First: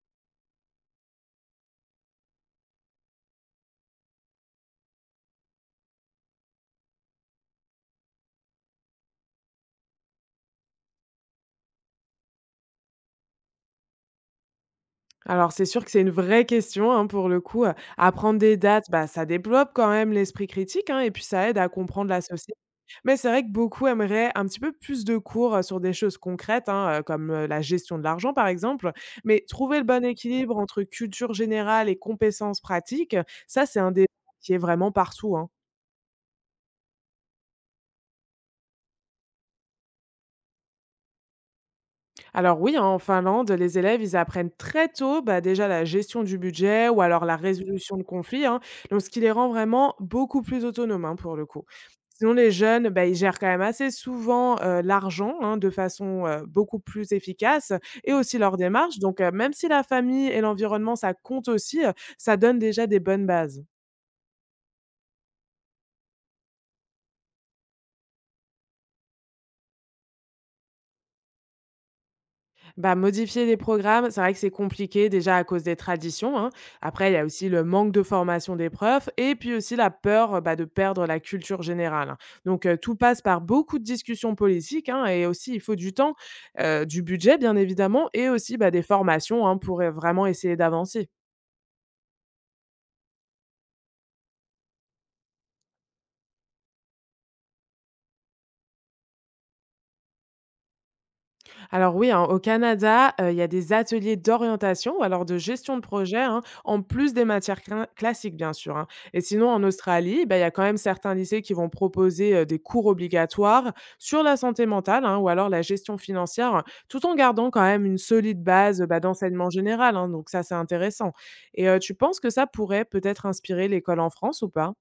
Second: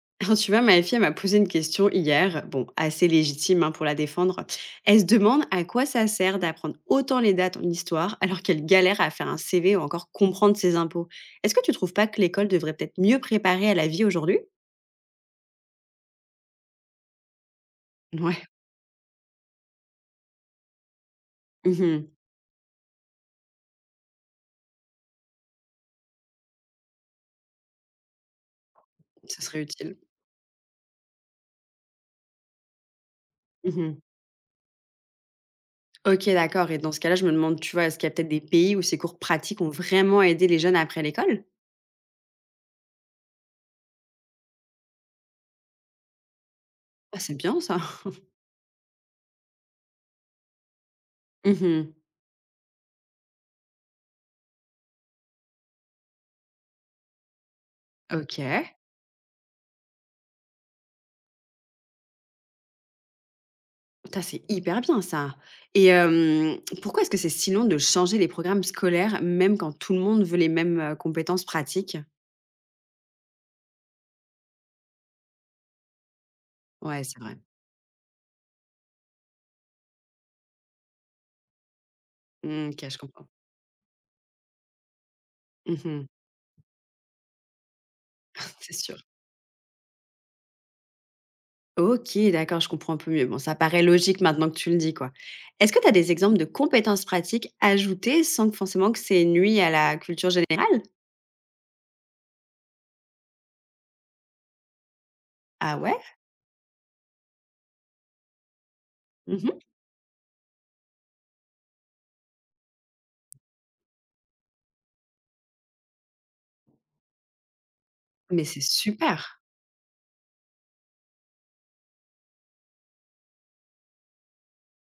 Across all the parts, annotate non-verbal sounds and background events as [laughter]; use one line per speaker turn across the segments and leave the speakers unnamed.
[laughs] Alors, tu vois, ma fille, elle m'a posé une question hier, bon, assez légitime hein, pour la défendre. Elle se demande à quoi ça sert d'apprendre autant les dates en histoire alors qu'elle galère à faire un CV ou encore comprendre ses impôts. Est-ce que tu trouves pas que l'école devrait peut-être mieux préparer à la vie aujourd'hui?
Alors c'est sûr que c'est une vraie question, hein, pour le coup, apprendre
Ouais,
des dates, bah, ça développe quand même l'esprit critique, hein, et puis ça aide à comprendre
mhm,
la société. Mais c'est vrai que beaucoup aimeraient un petit peu plus de cours, sur des choses concrètes, hein, comme, la gestion de l'argent par exemple,
ce
mais
serait
trouver le
utile.
bon équilibre entre culture générale et compétences pratiques, ça c'est un
Mhm.
débat qui est vraiment partout, hein.
Ok, d'accord. Et dans ce cas-là, je me demande, tu vois, est-ce qu'il y a peut-être des pays où ces cours pratiques ont vraiment aidé les jeunes après l'école?
Alors oui, hein, en Finlande, les élèves, ils apprennent très tôt, bah, déjà la gestion du budget ou
Ah,
alors
c'est
la
bien ça.
résolution de conflits, hein. Donc ce qui les rend vraiment beaucoup plus autonomes, hein, pour le coup.
Mhm.
Sinon, les jeunes, bah, ils gèrent quand même assez souvent l'argent, hein, de façon beaucoup plus efficace, et
Ok.
aussi leur démarche. Donc même si la famille et l'environnement, ça compte aussi, ça donne déjà des bonnes bases.
Putain, c'est hyper bien ça, et pourquoi est-ce que c'est si long de changer les programmes scolaires, même quand tout le monde veut les mêmes, compétences pratiques?
Bah, modifier les programmes, c'est vrai que c'est compliqué déjà à cause des traditions, hein.
Ouais,
Après, il y
c'est
a
vrai.
aussi le manque de formation des profs et puis aussi la peur, bah, de perdre la culture générale, hein. Donc,
Mmh, OK,
tout
je
passe
comprends.
par beaucoup de discussions politiques, hein, et aussi il faut du
Mmh.
temps, du budget bien évidemment et aussi,
[laughs]
bah,
C'est
des
sûr.
formations, hein, pour vraiment essayer d'avancer.
OK, d'accord, je comprends un peu mieux. Bon, ça paraît logique maintenant que tu le dis, quoi. Est-ce que tu as des exemples de compétences pratiques ajoutées sans que forcément que c'est nuit à la culture générale?
Alors oui, hein, au Canada, il y a des ateliers d'orientation ou alors de gestion
Ah
de
ouais?
projet, hein, en plus des matières clin classiques, bien sûr, hein. Et sinon,
Mmh.
en Australie, ben il y a quand même certains lycées qui vont proposer, des cours obligatoires sur la santé mentale, hein, ou alors la gestion financière, hein, tout en gardant quand même une
Mais
solide
c'est
base, bah,
super!
d'enseignement général, hein, donc ça, c'est intéressant. Et tu penses que ça pourrait peut-être inspirer l'école en France ou pas?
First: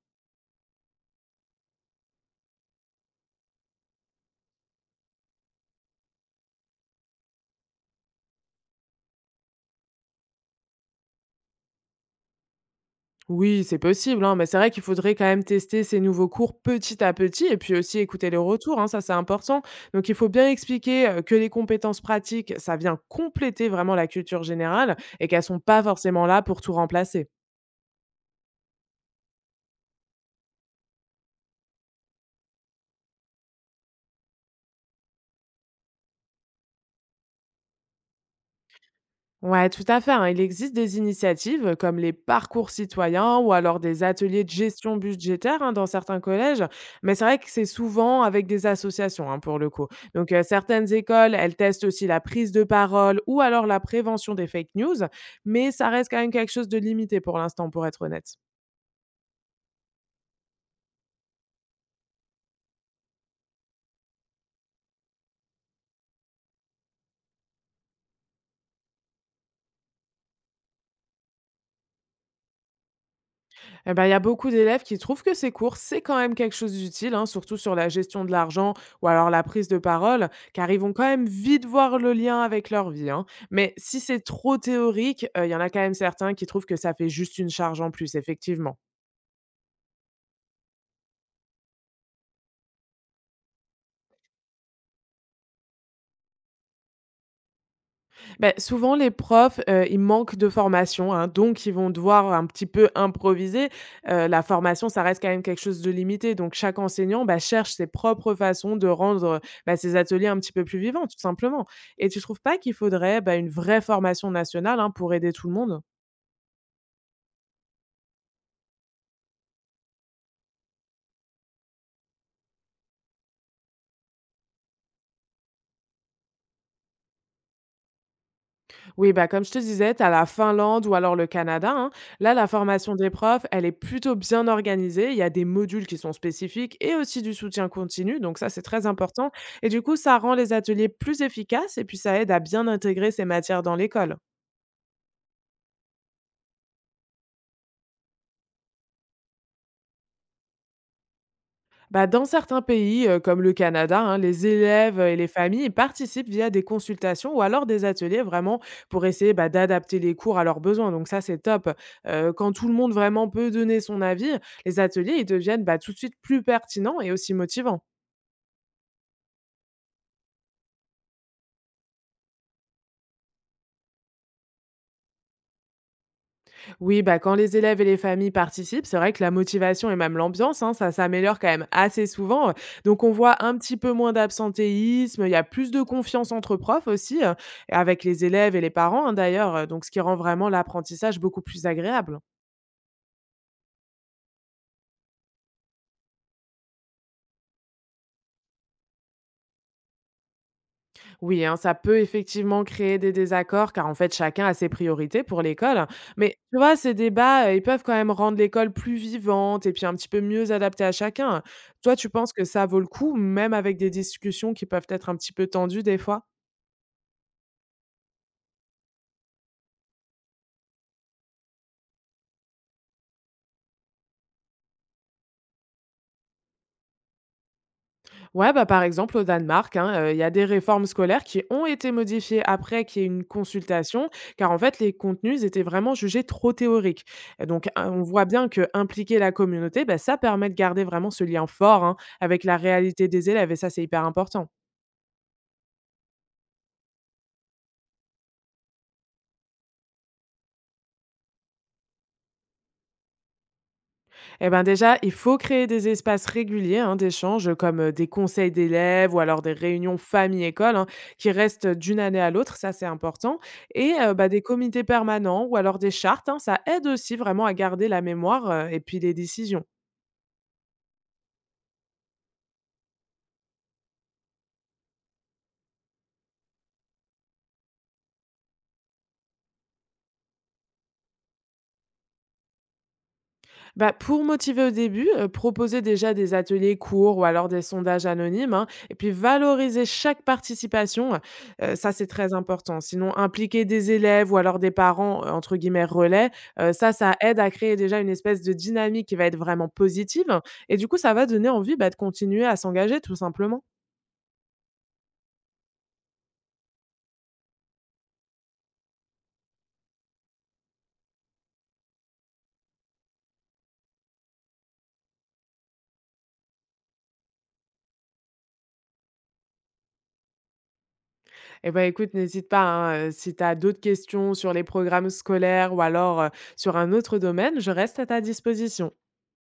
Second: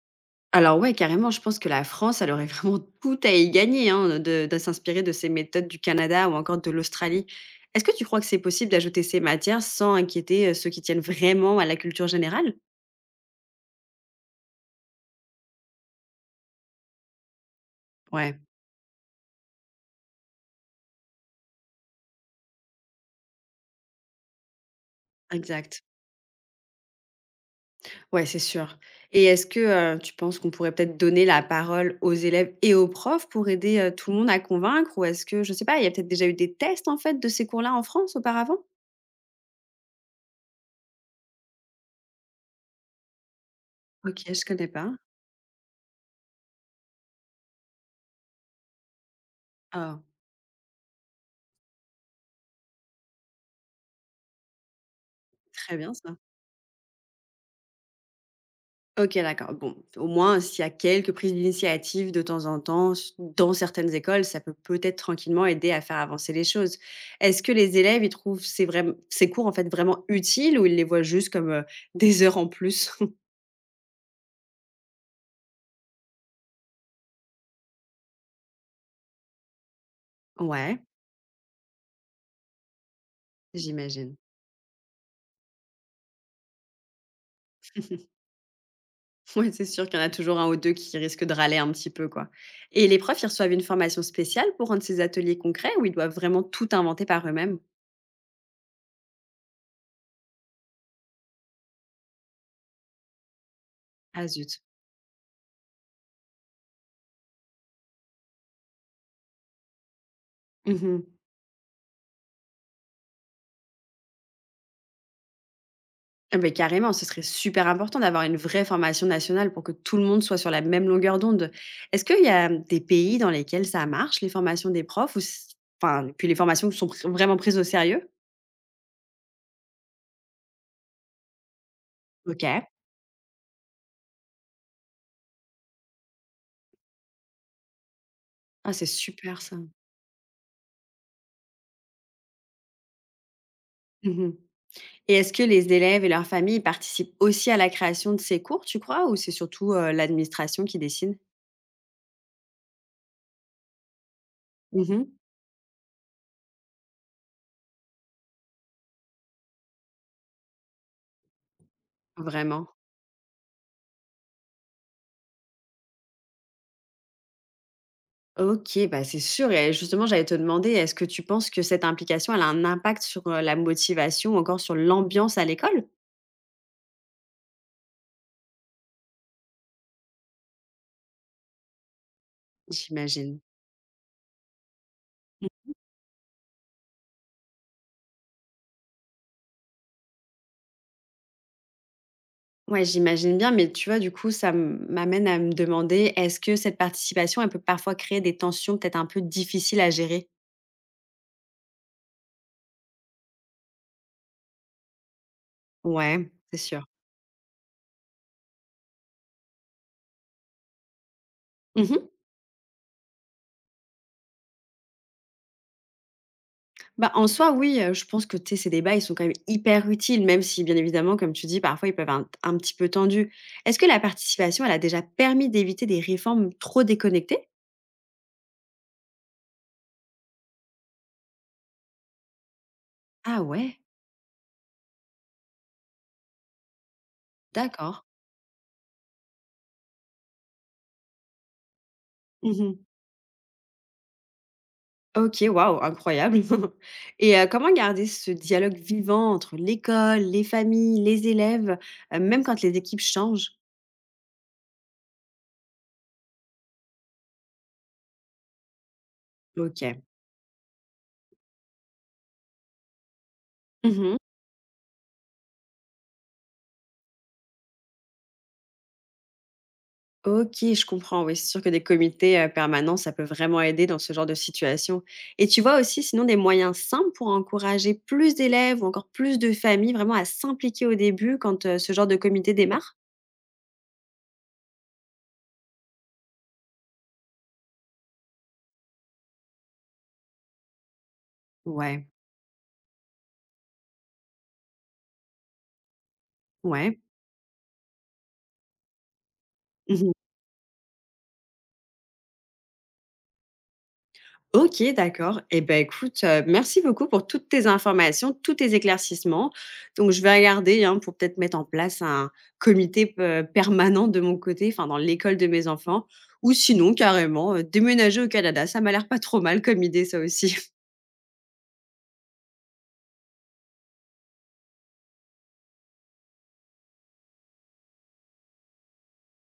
Alors ouais, carrément, je pense que la France, elle aurait vraiment [laughs] tout à y gagner, hein, de s'inspirer de ces méthodes du Canada ou encore de l'Australie. Est-ce que tu crois que c'est possible d'ajouter ces matières sans inquiéter, ceux qui tiennent vraiment à la culture générale?
Oui, c'est possible, hein, mais c'est vrai qu'il faudrait quand même tester ces nouveaux cours petit à petit et puis aussi écouter les
Ouais,
retours, hein, ça c'est important. Donc il faut bien expliquer que les compétences pratiques, ça vient compléter vraiment la culture générale et qu'elles sont
exact.
pas forcément là pour tout remplacer.
Ouais, c'est sûr. Et est-ce que, tu penses qu'on pourrait peut-être donner la parole aux élèves et aux profs pour aider, tout le monde à convaincre? Ou est-ce que je sais pas, il y a peut-être déjà eu des tests en fait de ces cours-là en France auparavant?
Ouais, tout à fait, hein. Il existe des initiatives, comme les parcours citoyens ou alors des
OK,
ateliers
je
de
connais pas.
gestion budgétaire, hein, dans certains collèges. Mais c'est vrai que c'est souvent avec des associations, hein, pour le coup.
Ah,
Donc certaines écoles, elles testent aussi la prise de parole ou alors la prévention des fake news. Mais
très
ça
bien
reste
ça.
quand même quelque chose de limité pour l'instant, pour être honnête.
OK, d'accord. Bon, au moins, s'il y a quelques prises d'initiative de temps en temps, dans certaines écoles, ça peut peut-être tranquillement aider à faire avancer les choses. Est-ce que les élèves, ils trouvent ces, ces cours en fait vraiment utiles ou ils les voient juste comme des heures en plus? [laughs]
Eh ben, il y a beaucoup d'élèves qui trouvent que ces cours, c'est quand même quelque chose d'utile, hein, surtout sur la gestion de l'argent ou alors la prise de parole, car
Ouais,
ils vont quand même vite voir le lien avec leur vie, hein. Mais si
j'imagine.
c'est trop théorique, il y en a quand même certains qui trouvent que ça fait juste une charge en plus, effectivement.
Ouais, c'est sûr qu'il y en a toujours un ou deux qui risquent de râler un petit peu, quoi. Et les profs, ils reçoivent une formation spéciale pour rendre ces ateliers concrets ou ils doivent vraiment tout inventer par eux-mêmes?
Ben souvent, les profs, ils manquent de formation, hein, donc ils vont devoir un petit peu improviser.
Ah
La
zut.
formation, ça reste quand même quelque chose de limité, donc chaque enseignant, bah, cherche ses propres façons de rendre, ses ateliers un petit peu plus vivants,
Mhm.
tout simplement, et tu trouves pas qu'il faudrait, bah, une vraie formation nationale, hein, pour aider tout le monde?
Ah beh, carrément, ce serait super important d'avoir une vraie formation nationale pour que tout le monde soit sur la même longueur d'onde. Est-ce qu'il y a des pays dans lesquels ça marche, les formations des profs ou enfin, puis les formations qui sont vraiment prises au sérieux?
Oui, bah, comme je te disais, tu as la Finlande ou alors le Canada, hein. Là, la
OK.
formation des profs, elle est plutôt bien organisée. Il y a des modules qui sont spécifiques et aussi du soutien continu. Donc ça, c'est
Ah, c'est
très important.
super ça.
Et du coup, ça rend les ateliers plus efficaces et puis ça aide à bien intégrer ces matières dans l'école.
Mhm. Et est-ce que les élèves et leurs familles participent aussi à la création de ces cours, tu crois, ou c'est surtout l'administration qui décide?
Bah, dans certains pays, comme le Canada, hein, les élèves
Mhm.
et les familles participent via des consultations ou alors des ateliers vraiment pour essayer, bah, d'adapter les cours à leurs besoins. Donc ça, c'est top. Quand
Vraiment.
tout le monde vraiment peut donner son avis, les ateliers ils deviennent, bah, tout de suite plus pertinents et aussi motivants.
Ok, bah c'est sûr. Et justement, j'allais te demander, est-ce que tu penses que cette implication, elle a un impact sur la motivation ou encore sur l'ambiance à l'école?
Oui, bah, quand les élèves et les familles participent, c'est vrai que la motivation et même l'ambiance, hein, ça s'améliore quand même assez souvent. Donc, on
J'imagine.
voit un petit peu moins d'absentéisme, il y a plus de confiance entre profs aussi, avec les élèves et les parents, hein, d'ailleurs, donc ce qui rend vraiment l'apprentissage beaucoup plus agréable.
Ouais, j'imagine bien, mais tu vois, du coup, m'amène à me demander, est-ce que cette participation, elle peut parfois créer des tensions peut-être un peu difficiles à gérer?
Oui, hein, ça peut effectivement créer des désaccords car en fait chacun a ses priorités pour l'école, hein.
Ouais,
Mais
c'est
tu vois,
sûr.
ces débats, ils peuvent quand même rendre l'école plus vivante et puis un petit peu mieux adaptée à chacun, hein. Toi,
Mhm.
tu penses que ça vaut le coup, même avec des discussions qui peuvent être un petit peu tendues des fois?
Bah, en soi, oui, je pense que tu sais, ces débats, ils sont quand même hyper utiles, même si, bien évidemment, comme tu dis, parfois, ils peuvent être un petit peu tendus. Est-ce que la participation, elle a déjà permis d'éviter des réformes trop déconnectées?
Ouais, bah, par exemple, au Danemark, hein, il y a des réformes scolaires qui ont été modifiées après qu'il y ait une
Ah ouais,
consultation, car en fait, les contenus, ils étaient vraiment jugés trop théoriques. Et donc, on
d'accord.
voit bien que impliquer la communauté, bah, ça permet de garder vraiment ce lien fort, hein, avec la réalité des élèves et ça, c'est hyper important.
OK, waouh, incroyable. [laughs] Et comment garder ce dialogue vivant entre l'école, les familles, les élèves, même quand les équipes changent?
Eh ben déjà, il faut créer des espaces réguliers, hein, d'échange, comme des conseils d'élèves ou alors des réunions
OK.
famille-école, hein, qui restent d'une année à l'autre, ça c'est important. Et
Mmh.
bah, des comités permanents ou alors des chartes, hein, ça aide aussi vraiment à garder la mémoire et puis les décisions.
OK, je comprends, oui, c'est sûr que des comités, permanents, ça peut vraiment aider dans ce genre de situation. Et tu vois aussi sinon des moyens simples pour encourager plus d'élèves ou encore plus de familles vraiment à s'impliquer au début quand, ce genre de comité démarre?
Bah, pour motiver au début, proposer déjà des ateliers courts ou alors des sondages anonymes, hein, et puis valoriser chaque participation, ça
Ouais,
c'est très important. Sinon, impliquer des élèves ou alors des parents, entre guillemets «relais», ça,
ouais.
ça aide à créer déjà une espèce de dynamique qui va être vraiment
[laughs]
positive et du coup, ça va donner envie, bah, de continuer à s'engager tout simplement.
OK, d'accord. Et ben, écoute, merci beaucoup pour toutes tes informations, tous tes éclaircissements. Donc je vais regarder, hein, pour peut-être mettre en place un comité pe permanent de mon côté, enfin dans l'école de mes enfants ou sinon carrément, déménager au Canada. Ça m'a l'air pas trop mal comme idée ça aussi.
Eh ben écoute, n'hésite pas, hein, si tu as d'autres questions sur les programmes scolaires ou alors, sur un autre domaine, je reste à ta disposition.